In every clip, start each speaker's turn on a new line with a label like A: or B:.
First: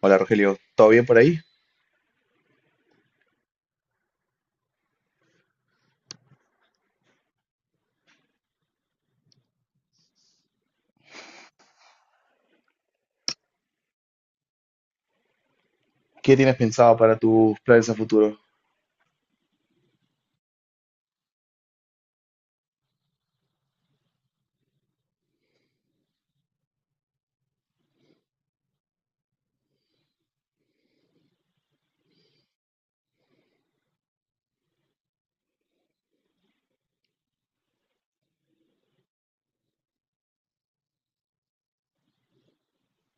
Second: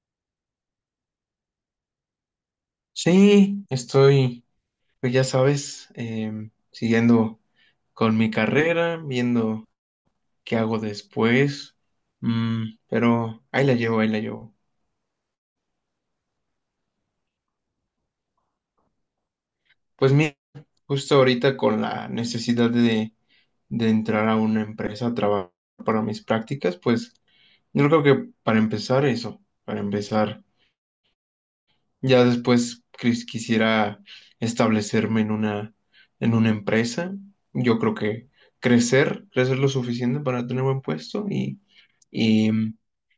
A: Hola Rogelio, ¿todo bien por ahí?
B: Sí, estoy, pues ya sabes, siguiendo con mi carrera, viendo qué hago después. Pero ahí la llevo, ahí la llevo.
A: ¿Qué tienes pensado para tus planes a futuro?
B: Pues mira, justo ahorita con la necesidad de entrar a una empresa a trabajar para mis prácticas, pues yo creo que para empezar eso, para empezar. Ya después quisiera establecerme en una empresa. Yo creo que crecer, crecer lo suficiente para tener buen puesto y,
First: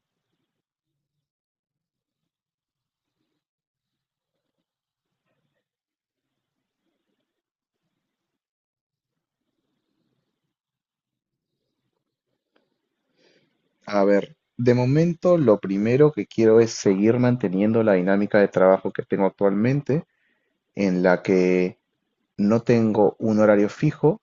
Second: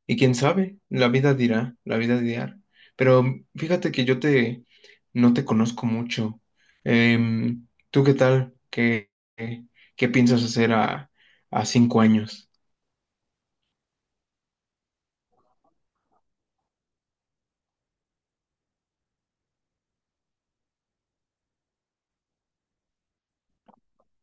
B: y quién sabe, la vida dirá, la vida dirá. Pero fíjate que no te conozco mucho. ¿Tú qué tal? Qué, qué piensas hacer a 5 años?
A: A ver, de momento lo primero que quiero es seguir manteniendo la dinámica de trabajo que tengo actualmente, en la que no tengo un horario fijo,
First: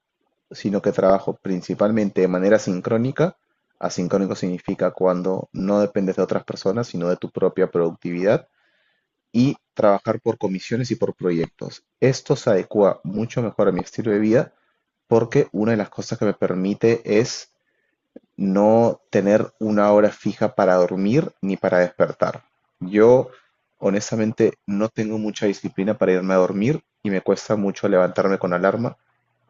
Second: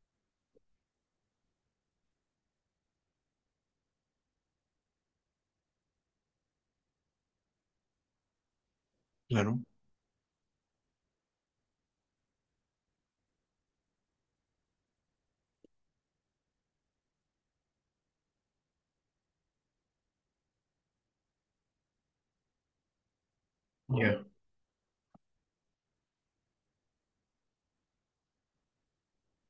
A: sino que trabajo principalmente de manera sincrónica. Asincrónico significa cuando no dependes de otras personas, sino de tu propia productividad, y
B: Claro.
A: trabajar por comisiones y por proyectos. Esto se adecua mucho mejor a mi estilo de vida porque una de las cosas que me permite es no tener una hora fija para dormir ni para despertar. Yo
B: Ya.
A: honestamente no tengo mucha disciplina para irme a dormir y me cuesta mucho levantarme con alarma.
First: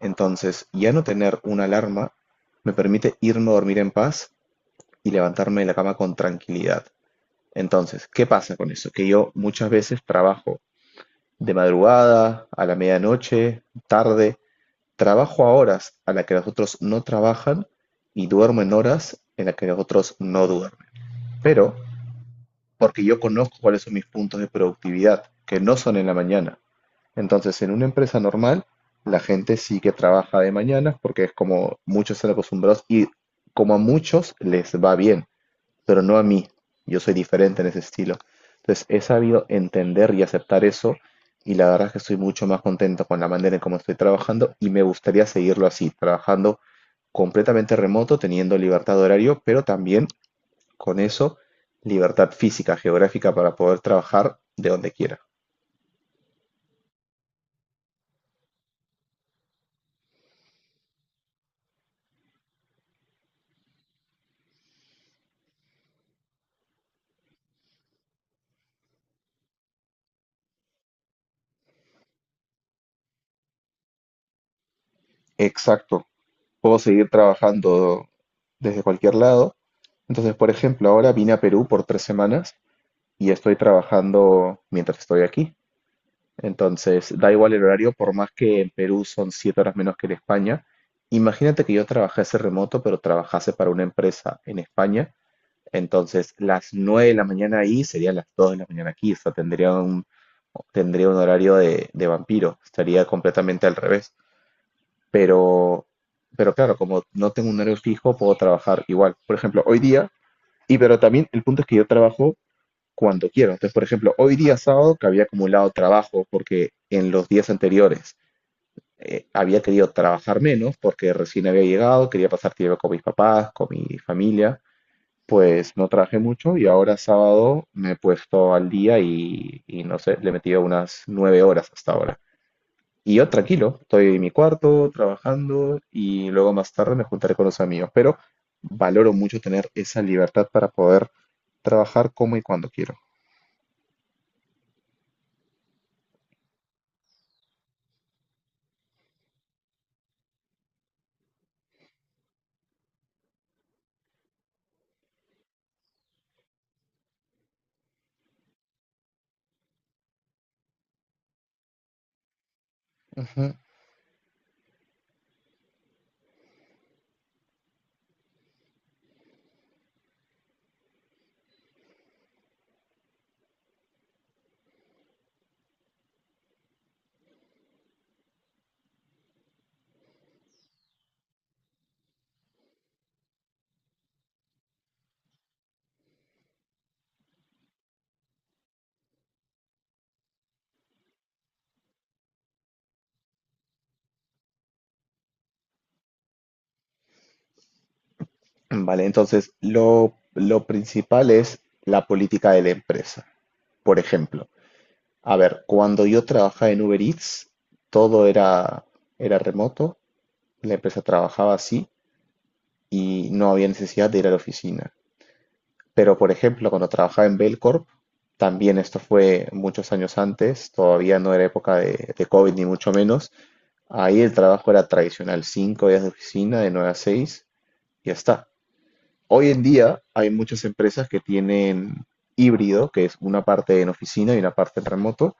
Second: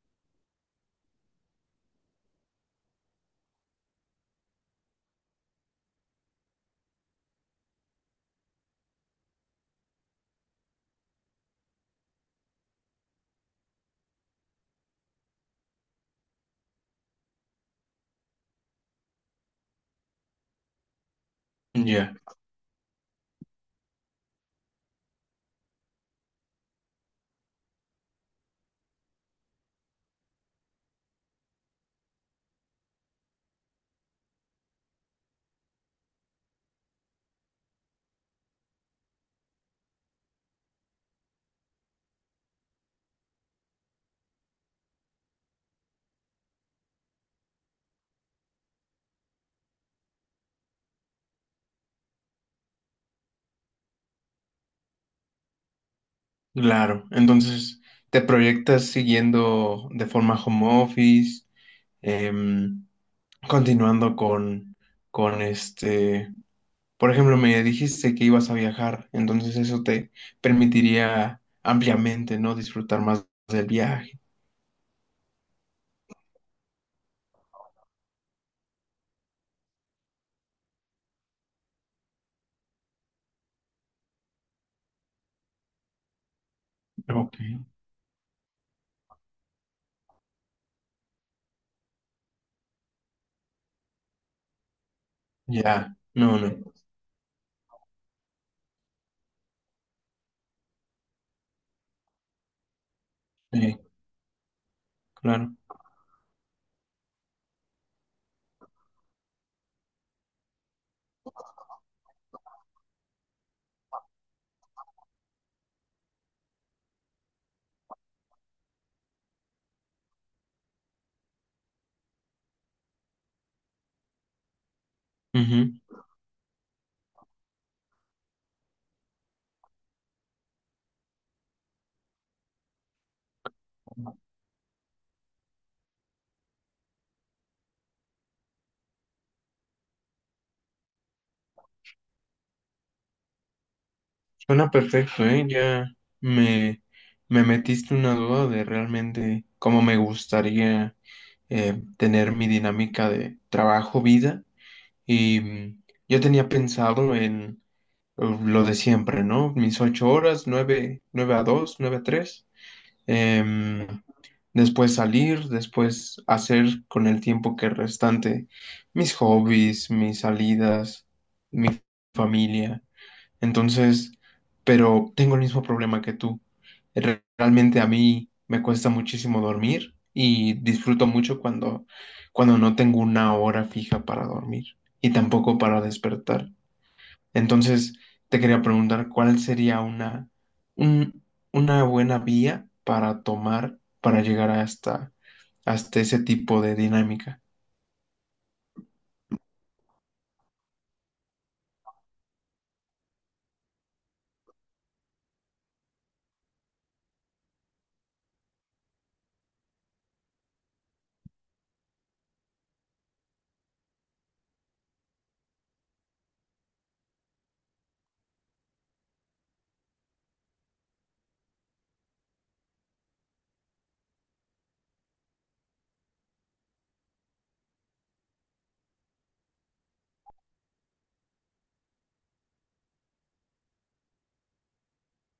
A: Entonces, ya no tener una alarma me permite irme a dormir en paz y levantarme de la cama con tranquilidad. Entonces, ¿qué pasa con eso? Que yo muchas veces trabajo de madrugada, a la medianoche, tarde, trabajo a horas a las que los otros no trabajan y duermo en horas en las que los otros no duermen. Pero
B: Ya.
A: porque yo conozco cuáles son mis puntos de productividad, que no son en la mañana. Entonces, en una empresa normal, la gente sí que trabaja de mañana porque es como muchos están acostumbrados y como a muchos les va bien, pero no a mí. Yo soy diferente en ese estilo. Entonces, he sabido entender y aceptar eso, y la verdad es que estoy mucho más contento con la manera en cómo estoy trabajando y me gustaría seguirlo así, trabajando completamente remoto, teniendo libertad de horario, pero también con eso libertad física, geográfica para poder trabajar de donde quiera.
B: Claro, entonces te proyectas siguiendo de forma home office, em, continuando con este, por ejemplo, me dijiste que ibas a viajar, entonces eso te permitiría ampliamente, ¿no? Disfrutar más del viaje.
A: Exacto. Puedo seguir trabajando desde cualquier lado. Entonces, por ejemplo, ahora vine a Perú por 3 semanas y estoy trabajando mientras estoy aquí. Entonces, da
B: Ok.
A: igual el horario, por más que en Perú son 7 horas menos que en España. Imagínate que yo trabajase remoto, pero trabajase para una empresa en España.
B: Ya,
A: Entonces,
B: no,
A: las
B: no,
A: 9 de la mañana ahí serían las 2 de la mañana aquí. O sea, tendría un horario de vampiro. Estaría completamente al
B: sí,
A: revés.
B: claro.
A: Pero, pero claro, como no tengo un horario fijo, puedo trabajar igual. Por ejemplo, hoy día, y pero también el punto es que yo trabajo cuando quiero. Entonces, por ejemplo, hoy día sábado que había acumulado trabajo porque en los días anteriores había querido trabajar menos porque recién había llegado, quería pasar tiempo con mis papás, con mi familia, pues
B: Ujú.
A: no trabajé mucho y ahora sábado me he puesto al día y no sé, le he metido unas 9 horas hasta ahora. Y yo tranquilo, estoy en mi cuarto trabajando y luego más tarde me juntaré con los amigos, pero valoro mucho tener esa libertad para poder trabajar como y cuando quiero.
B: Suena perfecto, ¿eh? Ya me, me metiste una duda de realmente cómo me gustaría. Tener mi dinámica de trabajo-vida. Y yo tenía pensado en lo de siempre, ¿no? Mis 8 horas, 9, 9 a 2, 9 a 3. em, después salir, después hacer con el tiempo que restante mis hobbies, mis salidas, mi familia. Entonces, pero tengo el mismo problema que tú. Realmente a mí me cuesta muchísimo dormir y disfruto mucho cuando no tengo una hora fija para dormir y tampoco para despertar. Entonces, te quería preguntar cuál sería un- una buena vía para tomar, para llegar hasta ese tipo de dinámica.
A: Vale, entonces lo principal es la política de la empresa. Por ejemplo, a ver, cuando yo trabajaba en Uber Eats, todo era remoto, la empresa trabajaba así y no había necesidad de ir a la oficina. Pero, por ejemplo, cuando trabajaba en Belcorp, también esto fue muchos años antes, todavía no era época de COVID ni mucho menos, ahí el trabajo era tradicional, 5 días de oficina, de 9 a 6, y ya está. Hoy en día hay muchas empresas que tienen híbrido, que es una parte en oficina y una parte en remoto.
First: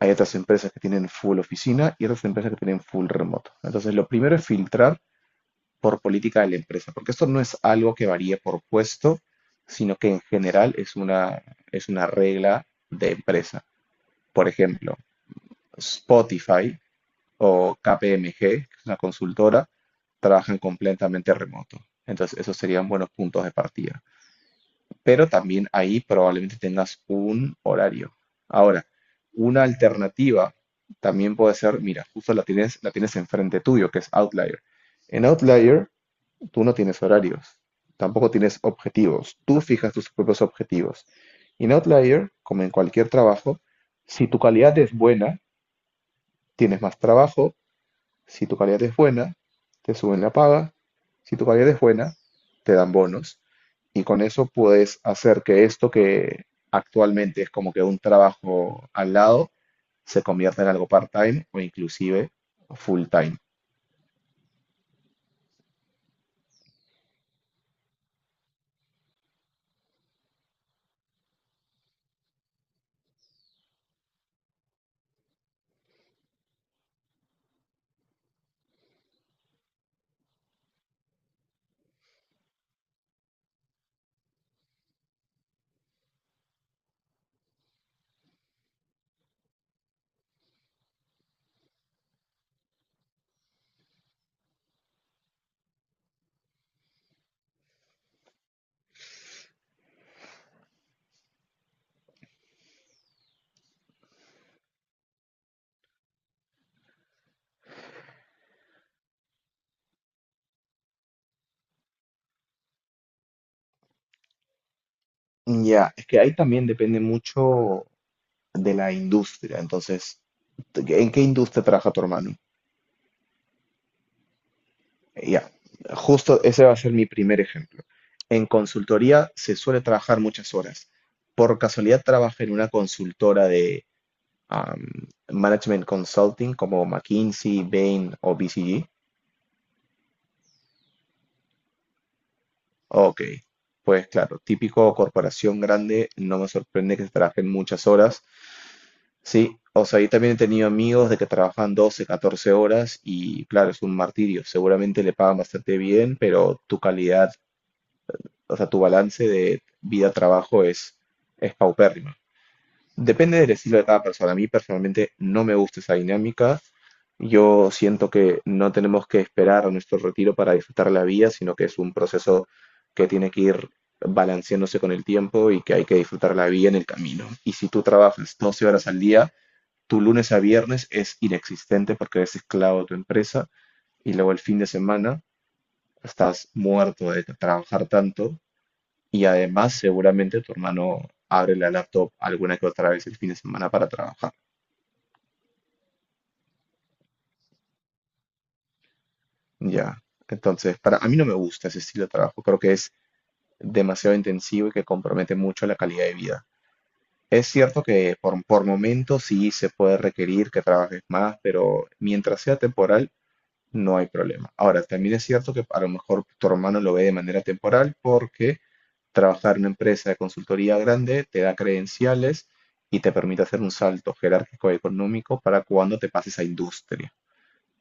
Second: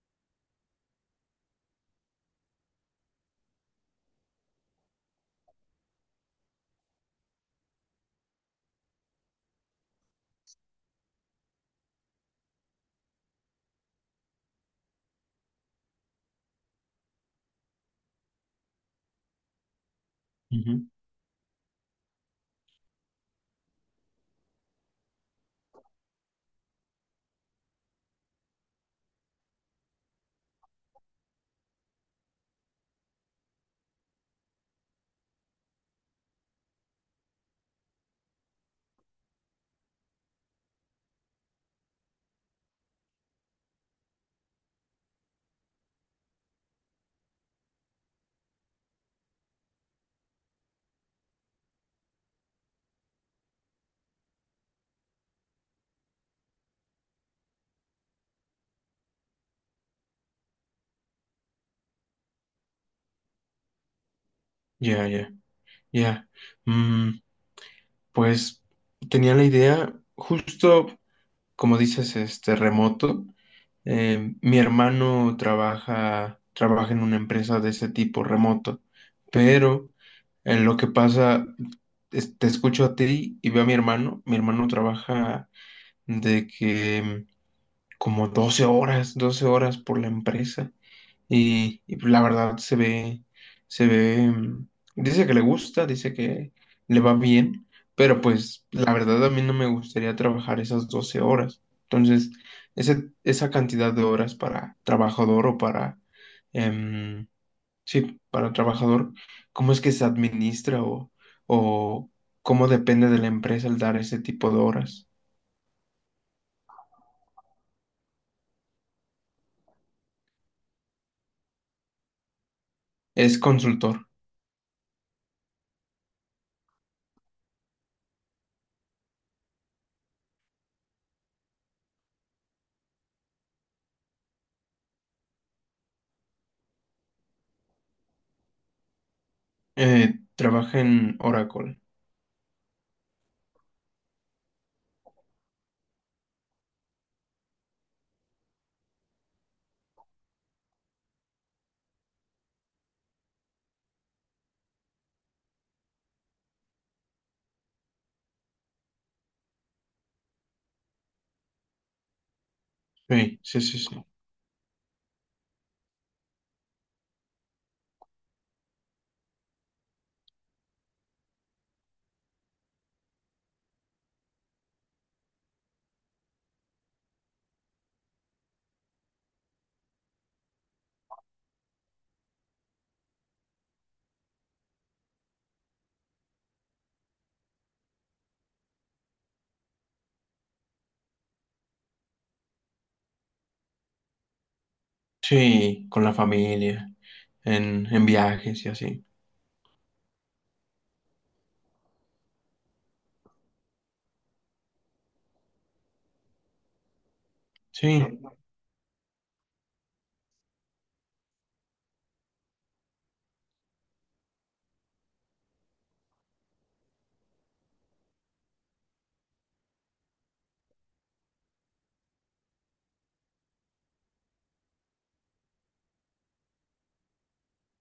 A: Hay otras empresas que tienen full oficina y otras empresas que tienen full remoto. Entonces, lo primero es filtrar por política de la empresa, porque esto no es algo que varíe por puesto, sino que en general es una regla de empresa. Por ejemplo, Spotify o KPMG, que es una consultora, trabajan
B: Ujú.
A: completamente remoto. Entonces, esos serían buenos puntos de partida, pero también ahí probablemente tengas un horario. Ahora, una alternativa también puede ser, mira, justo la tienes enfrente tuyo, que es Outlier. En Outlier, tú no tienes horarios, tampoco tienes objetivos, tú fijas tus propios objetivos. Y en Outlier, como en cualquier trabajo, si tu calidad es buena, tienes más trabajo. Si tu calidad es buena, te suben la paga. Si tu calidad es buena, te dan bonos. Y con eso puedes hacer que esto que actualmente es como que un trabajo al lado, se convierta en algo part-time o inclusive full-time.
B: Ya, ya. Ya. Mm, pues tenía la idea, justo como dices, este remoto. Mi hermano trabaja en una empresa de ese tipo remoto, pero en lo que pasa, te escucho a ti y veo a mi hermano. Mi hermano trabaja de que como 12 horas, 12 horas por la empresa. Y, pues la verdad se ve, dice que le gusta, dice que le va bien, pero pues la verdad a mí no me gustaría trabajar esas 12 horas. Entonces, esa cantidad de horas para trabajador o para, em, sí, para trabajador, ¿cómo es que se administra o cómo depende de la empresa el dar ese tipo de horas?
A: Ya, es que ahí también depende mucho de la industria. Entonces, ¿en qué industria trabaja tu hermano?
B: Es consultor,
A: Ya, justo ese va a ser mi primer ejemplo. En consultoría se suele trabajar muchas horas. ¿Por casualidad trabaja en una consultora de am, management consulting como McKinsey, Bain o BCG?
B: trabaja en Oracle.
A: Ok, pues claro, típico corporación grande, no me sorprende que se trabajen muchas horas. Sí, o sea, yo también he tenido amigos de que trabajan 12 14 horas y claro, es un martirio. Seguramente le pagan bastante bien, pero tu calidad. O sea, tu balance de vida-trabajo es paupérrimo.
B: Sí,
A: Depende del
B: sí,
A: estilo
B: sí,
A: de
B: sí.
A: cada persona. A mí personalmente no me gusta esa dinámica. Yo siento que no tenemos que esperar a nuestro retiro para disfrutar la vida, sino que es un proceso que tiene que ir balanceándose con el tiempo y que hay que disfrutar la vida en el camino. Y si tú trabajas 12 horas al día, tu lunes a viernes es inexistente porque eres esclavo de tu empresa y luego el fin de semana estás muerto de trabajar tanto y además, seguramente tu hermano abre la laptop alguna que otra vez el fin de semana para trabajar.
B: Sí, con la familia, en viajes y así.
A: Ya. Entonces, para a mí no me gusta ese estilo de trabajo. Creo que es demasiado intensivo y que compromete mucho la calidad de vida. Es cierto que
B: Sí,
A: por momentos sí se puede requerir que trabajes más, pero mientras sea temporal, no hay problema. Ahora, también es cierto que a lo mejor tu hermano lo ve de manera temporal porque trabajar en una empresa de consultoría grande te da credenciales y te permite hacer un salto jerárquico y económico para cuando te pases a industria.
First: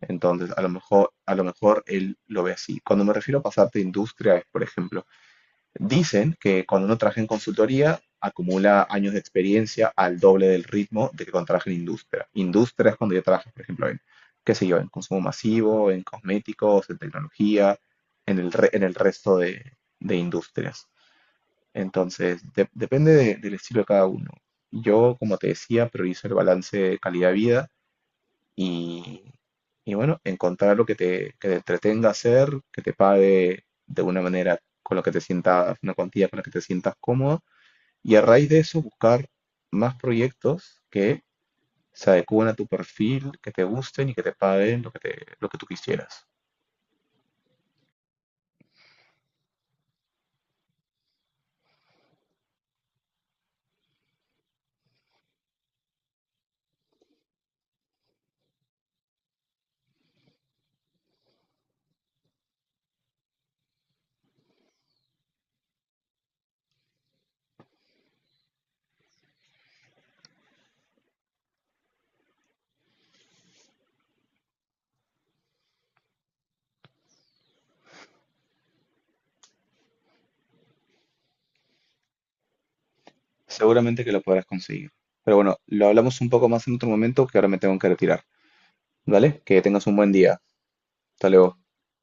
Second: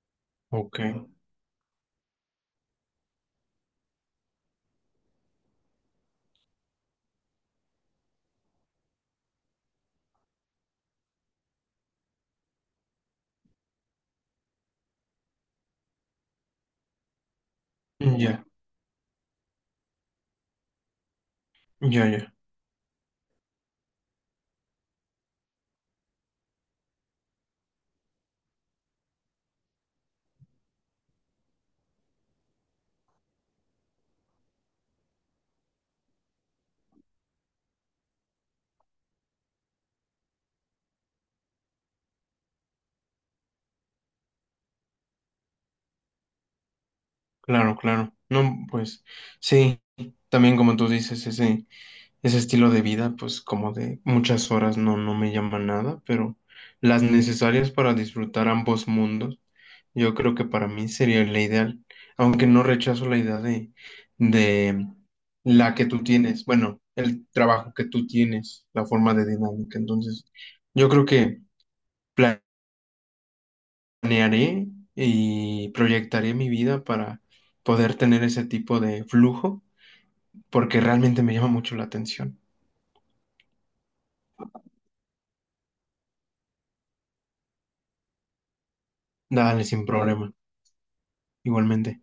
A: Entonces, a lo
B: ok.
A: mejor, a lo mejor él lo ve así. Cuando me refiero a pasarte a industria, es, por ejemplo, dicen que cuando uno trabaja en consultoría, acumula años de experiencia al doble del ritmo de que cuando trabaja en industria. Industria es cuando yo trabajo, por ejemplo, en, qué sé yo, en consumo masivo, en cosméticos, en tecnología, en
B: Ya,
A: el resto de industrias.
B: ya, ya.
A: Entonces, depende del estilo de cada uno. Yo, como te decía, priorizo el balance de calidad-vida y, y bueno, encontrar lo que te, entretenga hacer, que te pague de una manera con lo que te sientas, una cuantía con la que te sientas cómodo y a raíz de eso buscar más proyectos que se adecúen a tu perfil, que te gusten y que te paguen lo que tú quisieras.
B: Claro, claro. No, pues sí, también como tú dices, ese estilo de vida, pues como de muchas horas no, no me llama nada, pero las necesarias para disfrutar ambos mundos. Yo creo que para mí sería la ideal, aunque no rechazo la idea de la que tú tienes, bueno, el trabajo que tú tienes, la forma de dinámica. Entonces, yo creo que planearé y proyectaré mi vida para poder tener ese tipo de flujo, porque realmente me llama mucho la atención.
A: Seguramente que lo podrás conseguir. Pero bueno, lo hablamos un poco más en otro momento que ahora me tengo que retirar. ¿Vale? Que
B: Dale, sin
A: tengas un buen
B: problema,
A: día. Hasta luego.
B: igualmente.